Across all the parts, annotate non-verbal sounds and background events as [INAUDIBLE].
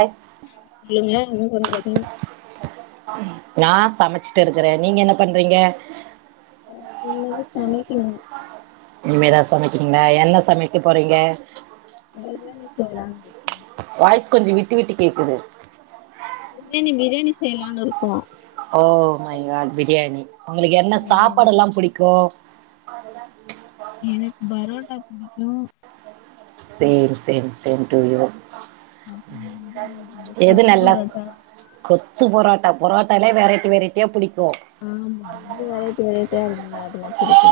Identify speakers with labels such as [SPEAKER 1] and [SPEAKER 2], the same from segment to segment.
[SPEAKER 1] ஐ
[SPEAKER 2] ஆ சொல்லுங்க என்ன பண்றீங்க
[SPEAKER 1] நா சமச்ட்டு இருக்குறே நீங்க என்ன பண்றீங்க
[SPEAKER 2] இனிமேதா சமைக்கனு
[SPEAKER 1] இனிமேதா சமைக்றீங்ளா என்ன சமைக்க போறீங்க
[SPEAKER 2] பிரியாணி செய்யலான்ருக்கே
[SPEAKER 1] விட்டுவிட்டு கேக்குது
[SPEAKER 2] பிரியாணி பிரியாணி செய்யலானு இருக்கோ
[SPEAKER 1] ஓ மைகாட் பிரியாணி உங்களுக்கு என்ன
[SPEAKER 2] ம்
[SPEAKER 1] சாப்பாடெல்லா புடிக்கு அததா நீயு
[SPEAKER 2] எனக்கு பரோட்டா புடிக்கு
[SPEAKER 1] same same same to you
[SPEAKER 2] அப்றோ வந்து
[SPEAKER 1] எது
[SPEAKER 2] கொத்து
[SPEAKER 1] நல்லா
[SPEAKER 2] பரோட்டா
[SPEAKER 1] ஸ் கொத்து பொரோட் டா பொராட்டாலே வெரைட்டி வெரைட்டியா புடிக்கு
[SPEAKER 2] ஆமா அது வெரைட்டி வெரைட்டியா இருந்த அதெல்லா புடிக்கு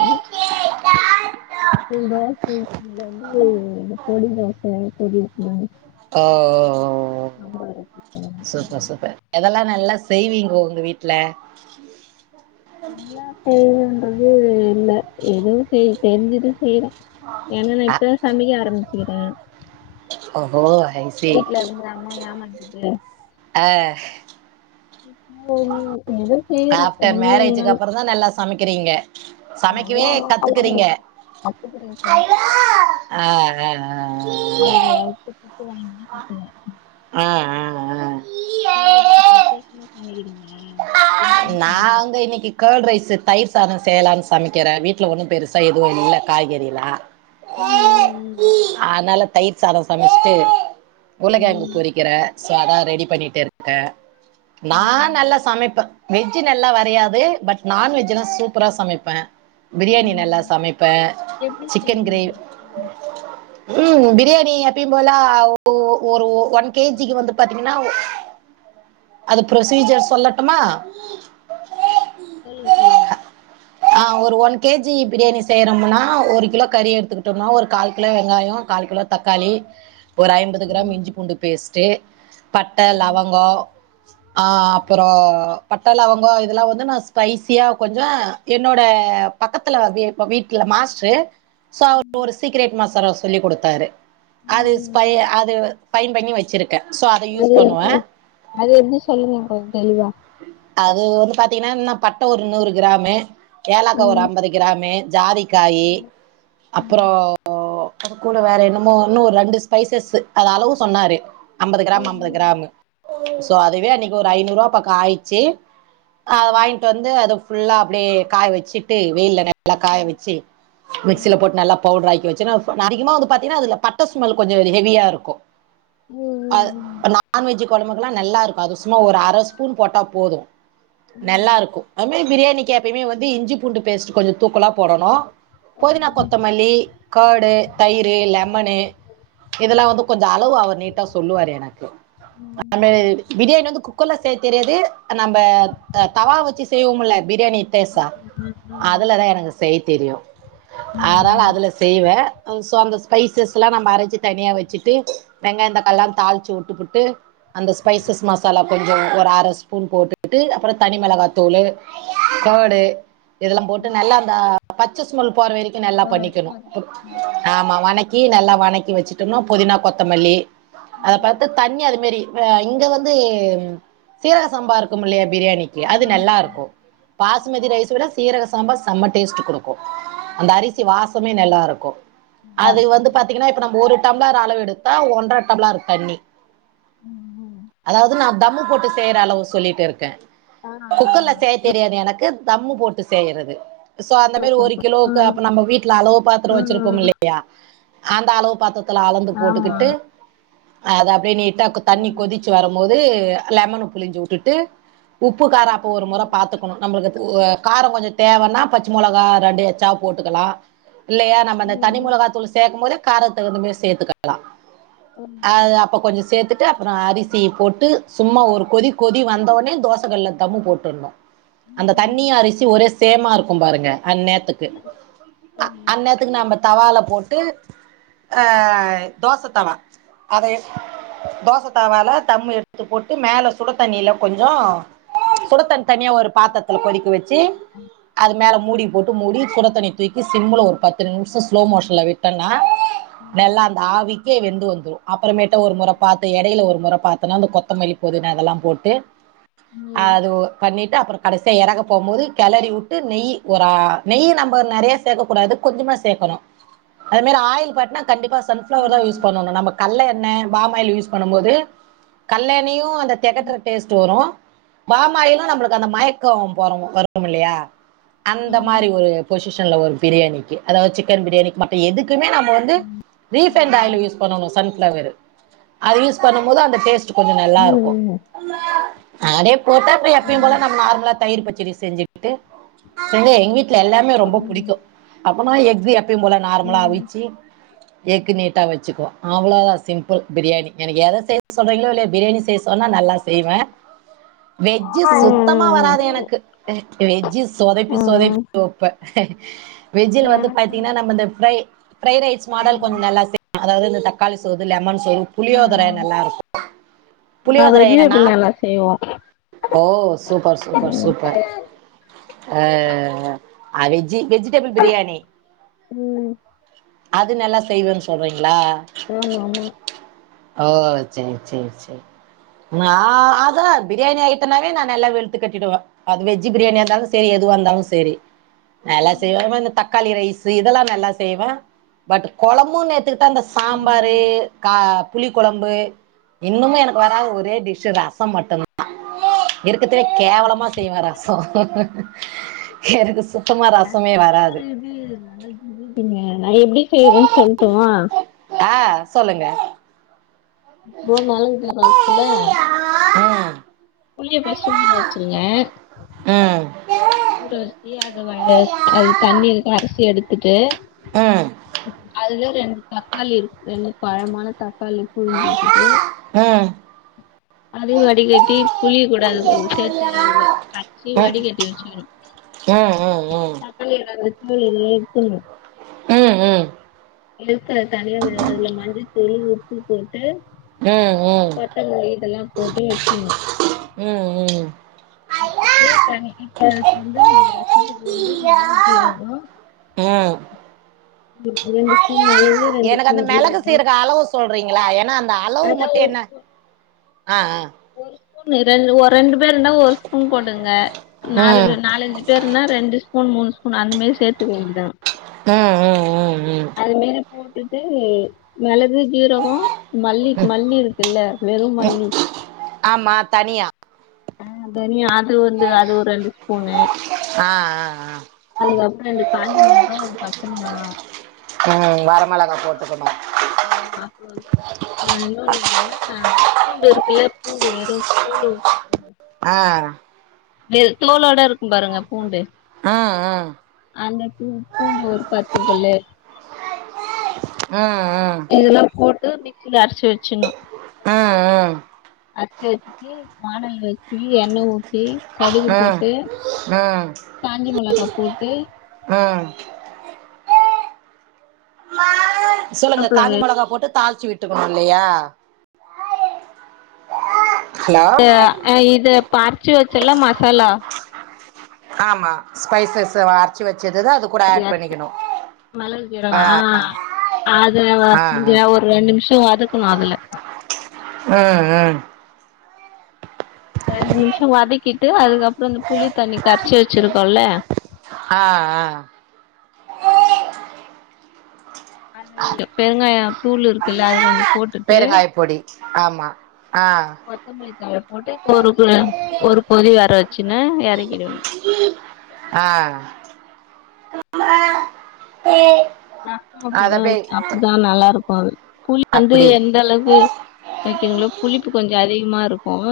[SPEAKER 2] அப்றோ தோச இட்லில வந்து பொடி தோச எனக்கு புடிக்கு
[SPEAKER 1] ஓ ஓ ஓ ஓ சூப்பர் சூப்பர் எதல்லா நல்ல செய்விங்கோ உங்க வீட்ல
[SPEAKER 2] எல்லா செய்னுன்றது இல்ல எதுவு செய் தெரிஞ்சுது செய்றோ ஏனா நா
[SPEAKER 1] அ
[SPEAKER 2] இப்பதா சமைக்க ஆரம்பிச்சிக்கிறே
[SPEAKER 1] ஓஹோ ஐ சி
[SPEAKER 2] வீட்ல இருந்து அம்மா ஏமாத்திகிட்டு
[SPEAKER 1] ஆ
[SPEAKER 2] ஒ ஒ எது
[SPEAKER 1] ஆஃப்டர் மேரேஜுக்கு அப்புறந்தா நல்லா சமைக்கிறிங்க சமைக்கவே
[SPEAKER 2] நல்லாலா சொல்ல
[SPEAKER 1] கத்துக்குறிங்க
[SPEAKER 2] முடியாது கத்துக்குறே
[SPEAKER 1] ஆ
[SPEAKER 2] இப்பதா
[SPEAKER 1] அ
[SPEAKER 2] [UNINTELLIGIBLE]
[SPEAKER 1] அ அ
[SPEAKER 2] நீங்க எப்டி பத்து வருஷமா
[SPEAKER 1] அ
[SPEAKER 2] சமைக்கிறீங்க ஏற்கனவே
[SPEAKER 1] நாங்க
[SPEAKER 2] சமைக்கிறீங்களா
[SPEAKER 1] இன்னைக்கு கர்ட் ரைஸ் தயிர் சாத செய்யலான் சமைக்கிறே வீட்ல ஒண்ணு பெருசா எதுவு இல்ல காய்கறிலா
[SPEAKER 2] ம் ம் ம்
[SPEAKER 1] அதனால தயிர் சாத சமைச்சிட்டு உருளக்கெழங்கு
[SPEAKER 2] ம்
[SPEAKER 1] பொரிக்கிறே அதா ரெடி பண்ணிட்டு இருக்கே நா
[SPEAKER 2] ம்
[SPEAKER 1] நல்லா வெஜ்ஜூ நல்லா வரையாது பட்
[SPEAKER 2] ம்
[SPEAKER 1] நான்வெஜ்ஜல்லா
[SPEAKER 2] ம்
[SPEAKER 1] சூப்பரா சமைப்ப பிரியாணி நல்லா
[SPEAKER 2] ம்
[SPEAKER 1] சமைப்ப
[SPEAKER 2] எப்டி
[SPEAKER 1] சிக்கன் கிரேவ்
[SPEAKER 2] செய்வீங்க
[SPEAKER 1] ம் பிரியாணி எப்பயும் போல ஒ ஒரு ஒன் கே ஜி க்கு வந்து பாத்திங்கனா அது ப்ரொசீஜர் சொல்லட்டுமா
[SPEAKER 2] சொல்லுங்க சொல்லுங்க
[SPEAKER 1] ஆ ஒரு ஒன் கே ஜி பிரியாணி செய்யறம்னா ஒரு கிலோ கறி எடுத்துக்கிட்டம்னா ஒரு கால் கிலோ வெங்காயோ கால் கிலோ தக்காளி ஒரு ஐம்பது கிராம் இஞ்சி பூண்டு பேஸ்ட்டு பட்ட
[SPEAKER 2] ம்
[SPEAKER 1] லவங்கோ ஆ அப்ப றோ பட்ட லவங்கோ இதுலா வந்து நா ஸ்பைசியா கொஞ்ச என்னோட பக்கத்துல வந்து இப்ப வீட்ல மாஸ்ட்ரு சோ அவரு ஒரு சீக்ரெட் மசாலா சொல்லி குடுத்தாரு அது
[SPEAKER 2] ம்
[SPEAKER 1] ஸ்பை
[SPEAKER 2] ம்
[SPEAKER 1] அது ஃபைன் பண்ணி வெச்சிரு
[SPEAKER 2] அது எப்டி அது வந்து சொல்லுங்க கொஞ்ச தெளிவா
[SPEAKER 1] அது வந்து பாத்திங்கனா இன்ன பட்ட ஒரு நூறு கிராமு ஏலாக்கா ஒரு
[SPEAKER 2] ம்
[SPEAKER 1] அம்பது கிராமு ஜாதி க்காயி
[SPEAKER 2] ம் ம்
[SPEAKER 1] அப்பறோ அது கூட வேற என்னமோ இன்னு ஒரு ரெண்டு ஸ்பைசஸ் அது அளவு சொன்னாரு அம்பது
[SPEAKER 2] ம்
[SPEAKER 1] கிராம் அம்பது
[SPEAKER 2] ம்
[SPEAKER 1] கிராமு சோ அதுவே அன்னிக்கு ஒரு ஐநூறுவா பக்க ஆயிச்சி அ
[SPEAKER 2] ம்
[SPEAKER 1] வாய்ன்ட்டு வந்து அது ஃபுல்லா அப்டியே காய வச்சிட்டு வெயில்ல நெ நல்லா
[SPEAKER 2] ம் ம்
[SPEAKER 1] காய
[SPEAKER 2] ம்
[SPEAKER 1] வச்சி
[SPEAKER 2] ம் ம் ம்
[SPEAKER 1] மிக்சில
[SPEAKER 2] ம் ம்
[SPEAKER 1] போட்டு நல்லா பவுடர் ஆக்கி வச் செரி நாஅதிகமா வந்து பாத்தீனா அதுல பட்ட ஸ்மல் கொஞ்ச ஹெவியா இருக்கோ அ ப்ப நான்வெஜ்ஜி கொலம்புக்கலா நல்லாருக்கு அது சும்மா ஒரு அர ஸ் பூண் போட்டா போது நெல்லாருக்கு அதுமேரி பிரியாணிக்கி எப்பெயுமே வந்து இஞ்சி பூண்டு பேஸ்ட் கொஞ்ச தூக்கலா போடணு புதினா கொத்தமல்லி கர்டு தயிரு லெமனு இதுல்லா வந்து கொஞ்ச அளவு அவர் லேட்டா சொல்லுவாரு எனக்கு
[SPEAKER 2] ம்
[SPEAKER 1] [UNINTELLIGIBLE] பிரியாணி வந்து குக்கர்ல செய்ய தெரியாது நம்ப த தவா வச்சி செய்வோமுல்ல பிரியாணி தேசா
[SPEAKER 2] ம் ம் ம்
[SPEAKER 1] அதுலதா எனக்கு செய் தெரியு அதால
[SPEAKER 2] ம்
[SPEAKER 1] அதுல செய்வ சோ அந்த ஸ்பைசஸ்லா நம்ப அரச்சு தனியா வச்சிட்டு வெங்காயந்தக்கால்லா
[SPEAKER 2] ம்
[SPEAKER 1] தாளிச்சு உட்டு புட்டு அந்த ஸ்பைசஸ் மசாலா கொஞ் ஓ ஒரு அர ஸ்பூன் போட்டுட்டு அப்பறோ தனி மெளகாத்தூளு
[SPEAKER 2] ம்
[SPEAKER 1] கர்டு இதுல்லா போட்டு
[SPEAKER 2] ம்
[SPEAKER 1] நல்லா அந்த பச்ச ஸ்மெல் போற வெரிக்கு நல்லா
[SPEAKER 2] ஒரு வரைக்கு
[SPEAKER 1] பண்ணிக்கணு
[SPEAKER 2] அது ஆ
[SPEAKER 1] ஆமா வணக் கி நல்லா வணக்கி வச்சுட்டம்னா புதினா கொத்தமல்லி அத
[SPEAKER 2] ம்
[SPEAKER 1] பாத்து தண்ணி அதமேரி ஆ இங்க வந்து சீரக சம்பா இருக்குமில்லையா பிரியாணிக்கி அது
[SPEAKER 2] ஆமா
[SPEAKER 1] நெல்லா இருக்கு பாசுமதி ரைஸ விட சீரக சம்பா செம்ம டேஸ்ட் குடுக் கு அந்த அரிசி வாசமே நல்லாருக்கு
[SPEAKER 2] நல்லா
[SPEAKER 1] அது வந்து
[SPEAKER 2] இருக்குங்க
[SPEAKER 1] பாத்தீங்கனா இப்ப நம்ப ஒரு டம்ளர் அளவெடுத்தா ஒன்ற டம்ளார் தண்ணி
[SPEAKER 2] ம் ம்
[SPEAKER 1] அதாவது நா தம்மு போட்டு செய்ற அளவு சொல்லிட்டிருக்கே
[SPEAKER 2] ஆ
[SPEAKER 1] குக்கர்ல செய்ய தெரியாது எனக்கு தம்மு போட்டு செய்யறது சோ அந்த மாரி ஒரு கிலோக்கு
[SPEAKER 2] ம்
[SPEAKER 1] அப்ப நம்ம வீட்ல அளவு பாத்ரோ
[SPEAKER 2] ம்
[SPEAKER 1] வச்சிருப்போமில்லையா அந்த அளவு பாத்ர த்துல அளந்து
[SPEAKER 2] ஆமா
[SPEAKER 1] போட்டுகுட்டு அத அப்டியே நீட்டா
[SPEAKER 2] ஆ
[SPEAKER 1] தண்ணி கொதிச்சு வரம் போது லெமன புழிஞ்சு உட்டுட்டு உப்பு காரோ அப்ப ஒரு மொற
[SPEAKER 2] ம்
[SPEAKER 1] பாத்துக்கணு நம்மளுக்கு ஒ காரங் கொஞ்சந் தேவன்னா பச்ச மொளகா ரெண்டு எச்சா போட்டுக்கலா இல்லையா நம்ப அந்த தனி
[SPEAKER 2] ம்
[SPEAKER 1] மொளகாத்தூளு சேக்கும் போதே கார தகுந்தமாரி சேத்துக்கலா
[SPEAKER 2] ம் ம்
[SPEAKER 1] அது அப்ப கொஞ்ச சேத்துட்டு அப்றோ அரிசி போட்டு சும்மா ஒரு கொதி கொதி வந்த ஒட்னே தோசகள்ல தம்மு போட்ரணு
[SPEAKER 2] ம்
[SPEAKER 1] அந்த தண்ணியு அரிசி ஒரே சேமாருக்கும் பாருங்க அந்நேத்துக்கு
[SPEAKER 2] ம் ம் ம் ம்
[SPEAKER 1] அந்நேத்துக்கு நாம்ம தவால போட்டு ஆ தோச தவா அத எ தோச தவால தம்மு எ எத்து போட்டு மேல சுடு தண்ணில கொஞ்சோ சுடுத்தண் தனியா ஒரு பாத்தர்த்ல கொதிக்க வச்சு அது மேல மூடி போட்டு மூடி சுடத் தண்ணி தூக்கி சிம்முல ஒரு பத்து நிம்ஷோ ஸ்லோ மோஷன்ல விட்டன்னா நல்லா அந்த ஆவிக்கே வெந்து வந்துறு அப்பறமேட்டு ஒரு மொற பாத்து எடைல ஒரு மொற தனியா அந்த கொத்தமல்லி புதினா அதெல்லாம் போட்டு
[SPEAKER 2] ம் ம் ம் ம் ம்
[SPEAKER 1] அது ஒ பண்ணி டு அப்பறோ கடசியா எறக்க போகும்போது கெலரி விட்டு நெய் ஒரு அ நெய் நம்ப நெறைய சேக்க கூடாது கொஞ்சமா தா சேக்கணு அது மாரி ஆயில் பாட்னா கண்டிப்பா சன்ஃப்ளவர் தா யூஸ் பண்ணணு நம்ம கல்ல எண்ண பாமாயில் யூஸ் பண்ணம் போது கல்ல எண்ணயு அந்த தெகட்ற டேஸ்ட் வரு பாமாயிலு நம்மளுக்கு அந்த மயக்கோ போறோ வரு இல்லையா அந்த மாரி ஒரு பொசிஷன்ல வரு பிரியாணிக்கி அதாவது சிக்கன் பிரியாணிக்கி மத்த எதுக் குமே நம்ம வந்து ரீஃபைன்ட் ஆயில் யூஸ் பண்ணணு சன் ஃபிளவரு அது யூஸ் பண்ணம் போது அந்த டேஸ்ட் கொஞ்சோ நல்லாருக்கு அடே போட்டா அப்பறோ எப்பயு போல நம்ம நார்மலா தயிர் பச்சடி செஞ்சுட்டு எங்க எங்க வீட்ல எல்லாமே ரொம்ப
[SPEAKER 2] ம் ம்
[SPEAKER 1] புடிக்கு அப்பனா எக்ஸு எப்பயு போல நார்மலா
[SPEAKER 2] ம்
[SPEAKER 1] அவிச்சு எக்கு நீட்டா வச்சுக்குவோ அவ்ளோதா சிம்பிள் பிரியாணி எனக்கு எத சேத்து சொல்றீங்களோ இல்லயோ பிரியாணி செய் சொன்னா நல்லா செய்வே வெஜ்ஜு சுத்தமா வராது எனக்கு வெஜ்ஜு சொதப்பி சொதப்பி
[SPEAKER 2] ம்
[SPEAKER 1] வப்பே வெஜ்ஜுல வந்து
[SPEAKER 2] எனக்கு
[SPEAKER 1] பாத்தீங்கன்னா நம்ம இந்த ஃப்ரை ஃப்ரைட் ரைஸ் மாடல் கொஞ்
[SPEAKER 2] ம்
[SPEAKER 1] நல்லா செய் அதாவது இந்த தக்காளி சோது லெமன் சோறு புளியோதர
[SPEAKER 2] ம்
[SPEAKER 1] நல்லாருக்கு
[SPEAKER 2] நா வெஜுடபுள் நல்லா செய்வோ
[SPEAKER 1] ஓ சூப்பர் சூப்பர்
[SPEAKER 2] ம்
[SPEAKER 1] சூப்பர் அ அ ஆ அ வெஜு வெஜுடபுள் பிரியாணி
[SPEAKER 2] ம்
[SPEAKER 1] அது நல்லா செய்வேனு சொல்றிங்
[SPEAKER 2] ஆமா ஆமா
[SPEAKER 1] ஓ சேர் சேர் சேர் நா அது பிரியாணி ஐட்டன்நாலே நான் எல்லா வெழுத்து கட்டிடுவே அது வெஜ்ஜு பிரியாணியா இருந்தாலு சரி எது வந்தாலு சேரி நல்லா செய்வே வ இந்த தக்காளி ரைஸு இதெல்லாம் நல்லா செய்வே பட் கொழம்பு நே நேத்துக்குத்தா அந்த சாம்பாரு கா புளி கொழம்பு இன்னமு எனக்கு வராத ஒரே டிஷ்ஷு ரச மட்டு தா இரு இருக்கத்துலயே கேவலமா செய்வே ரசோ எனக்கு சுத்தமா ரசமே
[SPEAKER 2] ரசோலா
[SPEAKER 1] வராது
[SPEAKER 2] ஒரு இது [UNINTELLIGIBLE] நா எப்டி செய்வேன்னு சொல்ட்டுமா
[SPEAKER 1] ஆ சொல்லுங்க
[SPEAKER 2] [UNINTELLIGIBLE]
[SPEAKER 1] ஆ
[SPEAKER 2] புளிய ஃபஸ்டு ஊர வச்சுருங்க
[SPEAKER 1] ம்
[SPEAKER 2] ஊற வச்சி அத அது தண்ணி அரைசி எடுத்துட்டு அதுதான் ரெண்டு தக்காளி இருக்கு ரெண்டு பழமான தக்கா களி புழிஞ்சுட்டு அதையும் வடிகட்டி புளிய கூடா அது சேர்த்து காச்சி வடிகட்டி வச்சுக்கணும்
[SPEAKER 1] அ அ அ
[SPEAKER 2] [UNINTELLIGIBLE]
[SPEAKER 1] ம் ம்
[SPEAKER 2] எடுக்கற தனியா அதுல மஞ்சத்தூளு உப்பு போட்டு
[SPEAKER 1] ம்
[SPEAKER 2] கொட்டங்களி இதெல்லாம் போட்டு வச்சரணு
[SPEAKER 1] ம் ம்
[SPEAKER 2] [UNINTELLIGIBLE] மிளகு சீரகம்
[SPEAKER 1] அ
[SPEAKER 2] [UNINTELLIGIBLE] ரெண்டு
[SPEAKER 1] எனக்கு அந்த
[SPEAKER 2] ஸ்பூன்
[SPEAKER 1] மிளகு
[SPEAKER 2] ஜீரகோ
[SPEAKER 1] சீரக அளவு சொல்றீங்களா ஏன்னா அந்த அளவு
[SPEAKER 2] அதா
[SPEAKER 1] மட்டும்
[SPEAKER 2] ஒரு
[SPEAKER 1] என்ன
[SPEAKER 2] ஸ்பூன்
[SPEAKER 1] ஆ ஆ
[SPEAKER 2] ஒரு ஸ்பூன் ரெ ஒரு ரெண்டு பேர் இருந்தா ஒரு ஸ்பூன் போட்டுங்க நாலு
[SPEAKER 1] ம்
[SPEAKER 2] நாலஞ்சு பேருனா ரெண்டு ஸ்பூன் மூணு ஸ்பூன் அந்த மாரி சேர்த்துக்க வேண்டிதான்
[SPEAKER 1] உஹம் உஹம் உஹம் உம்
[SPEAKER 2] போட்டுட்டு மிளகு சீரகம் மல்லிக்கு மல்லி இருக்குல்ல வெறும்மல்லி
[SPEAKER 1] ஆமா தனியா
[SPEAKER 2] அ தனியா அது வந்து அது ஒரு ரெண்டு ஸ்பூன்னு
[SPEAKER 1] ஆ ஆ ஆ
[SPEAKER 2] அதுக்கப்பறம் ரெண்டு காஞ்ச மிளக ஒரு பச்சை மிளக
[SPEAKER 1] ம் வரமிளக போட்டுக்கன்னும்
[SPEAKER 2] ஆ [UNINTELLIGIBLE] இன்னொண்ணு என்னனா பூண்டு இருக்குல்ல பூண்டு வெறும் பூண்டு
[SPEAKER 1] ஆ
[SPEAKER 2] தோளோடா இருக்கும் பாருங்க பூண்டு
[SPEAKER 1] ம் ம் ம்
[SPEAKER 2] அந்த பூ பூண்டு ஒரு பத்து பல்லு
[SPEAKER 1] ம் ம்
[SPEAKER 2] இதெல்லாம் போட்டு மிக்சியில அரைச்சு வச்சணும்
[SPEAKER 1] ஆ ஆ
[SPEAKER 2] அரச்சி வச்சுட்டு வானல் வச்சி எண்ணைய ஊத் தி கடுகு
[SPEAKER 1] ம்
[SPEAKER 2] போட்டு
[SPEAKER 1] ம்
[SPEAKER 2] காஞ்ச மிளகா போட்டு
[SPEAKER 1] ஆ சொல்லுங்க
[SPEAKER 2] கருவேப்பில
[SPEAKER 1] காஞ்ச
[SPEAKER 2] வே
[SPEAKER 1] மிளகா போட்டு தாளிச்சி விட்டுக்கணும் இல்லையா ஹலோ
[SPEAKER 2] இத அரைச்சு வச்ச இல்ல மசாலா
[SPEAKER 1] ஆமா ஸ்பைசஸ் அரைச்சு வச்சதுதான் அது கூட ஆட் பண்ணிக்கணும்
[SPEAKER 2] மிளகு சீரகம் ஆ அது
[SPEAKER 1] ஆ
[SPEAKER 2] வந்து
[SPEAKER 1] ஆ
[SPEAKER 2] ஒரு ரெண்டு நிமிஷம் வதக்கணும் அதுல
[SPEAKER 1] ம் ம்
[SPEAKER 2] ரெண்டு நிமிஷம் வதக்கிட்டு அதுக்கப்புறம் இந்த புளி தண்ணி கரைச்சு வச்சிருக்
[SPEAKER 1] ஆ ஆ
[SPEAKER 2] அது பெருங்காயம் தூள் இருக்குல்ல அத கொஞ்சம் போட்டுட்டு
[SPEAKER 1] பெருங்காய பொடி ஆமா ஆ
[SPEAKER 2] கொத்தமல்லி போட்டு ஒரு கு ஒரு கொதி வர வச்சுன்னு இறக்கிடன்னும்
[SPEAKER 1] ஆ
[SPEAKER 2] நம்
[SPEAKER 1] அது
[SPEAKER 2] அப்படிதான் வ
[SPEAKER 1] அப்டியே
[SPEAKER 2] அப்படிதான் நல்லா இருக்கும் அது புளி வந்து
[SPEAKER 1] அப்டி
[SPEAKER 2] எந்த அளவு வைக்கிறீங்களோ புளிப்பு கொஞ்சம் அதிகமா இருக்கும்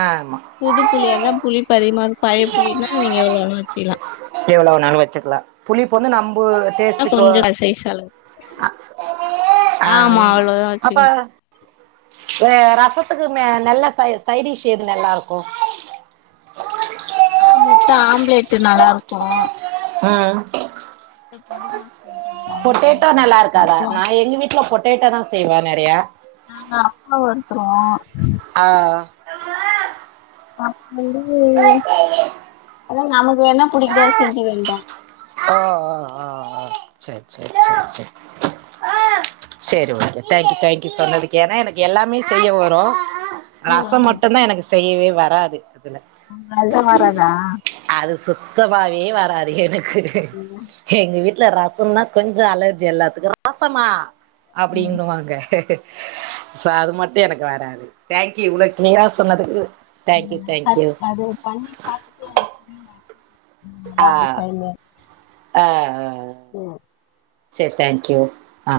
[SPEAKER 1] ஆமா
[SPEAKER 2] புது புளியா இருந்த புளிப்பு அதிகமா இருக் பழைய புளினா நீங்க எவ்ளோ வேனா வச்சிகலா
[SPEAKER 1] க்கல புளிப்பு வந்து நம்போ டேஸ்டுக்கு
[SPEAKER 2] கொஞ்சோ சைஸ் அளவு
[SPEAKER 1] ஆ
[SPEAKER 2] ஆமா அவ்ளோதா
[SPEAKER 1] அப்ப
[SPEAKER 2] வச்சுக்கணு
[SPEAKER 1] ரசத்துக்கு மே நல்ல ச சைடிஷ் எது நல்லாருக்கு
[SPEAKER 2] ஆ முட்ட ஆம்லேட்டு நல்லாருக்கு
[SPEAKER 1] அ
[SPEAKER 2] பொடிமாஸ்
[SPEAKER 1] பொட்டேட்டோ நல்லா இருக்காதா நா எங்க வீட்ல பொட்டேட்டோ தா செய்வே நெறையா
[SPEAKER 2] நாங்க அப்ளோ வறுத்தோ
[SPEAKER 1] ஆ
[SPEAKER 2] அப்ப வந்து அதா நமக்கு என்ன புடிக்குதே அத செஞ்சு வைன்டா
[SPEAKER 1] சேர் சேர் சேர் சேர் சேரி ஓகே தேங்க்யூ தேங்க்யூ சொன்னதுக்கு ஏனா எனக்கு எல்லாமே செய்ய வரு ரசோ மட்டு தா எனக்கு செய்யவே வராது
[SPEAKER 2] அதா வராதா
[SPEAKER 1] அது சுத் தமாவே வராது எனக்கு எங்க வீட் ல ரசோனா கொஞ்சோ அலர்ஜி எல்லாத்துக்கு ரசமா அப்டின்னு வாங்க சோ அது மட்டு எனக்கு வராது தேங்க்யூ இவ்ளோ கிளியரா சொன்னதுக்கு தேங்க்யூ
[SPEAKER 2] ம் தா
[SPEAKER 1] தேங்க்யூ
[SPEAKER 2] அது பண்ணி பாத்துட்டு எனக் நல்லா
[SPEAKER 1] ஆ
[SPEAKER 2] இருந்தசாங்க
[SPEAKER 1] ஆ
[SPEAKER 2] சோ
[SPEAKER 1] செரி தேங்க்யூ ஆ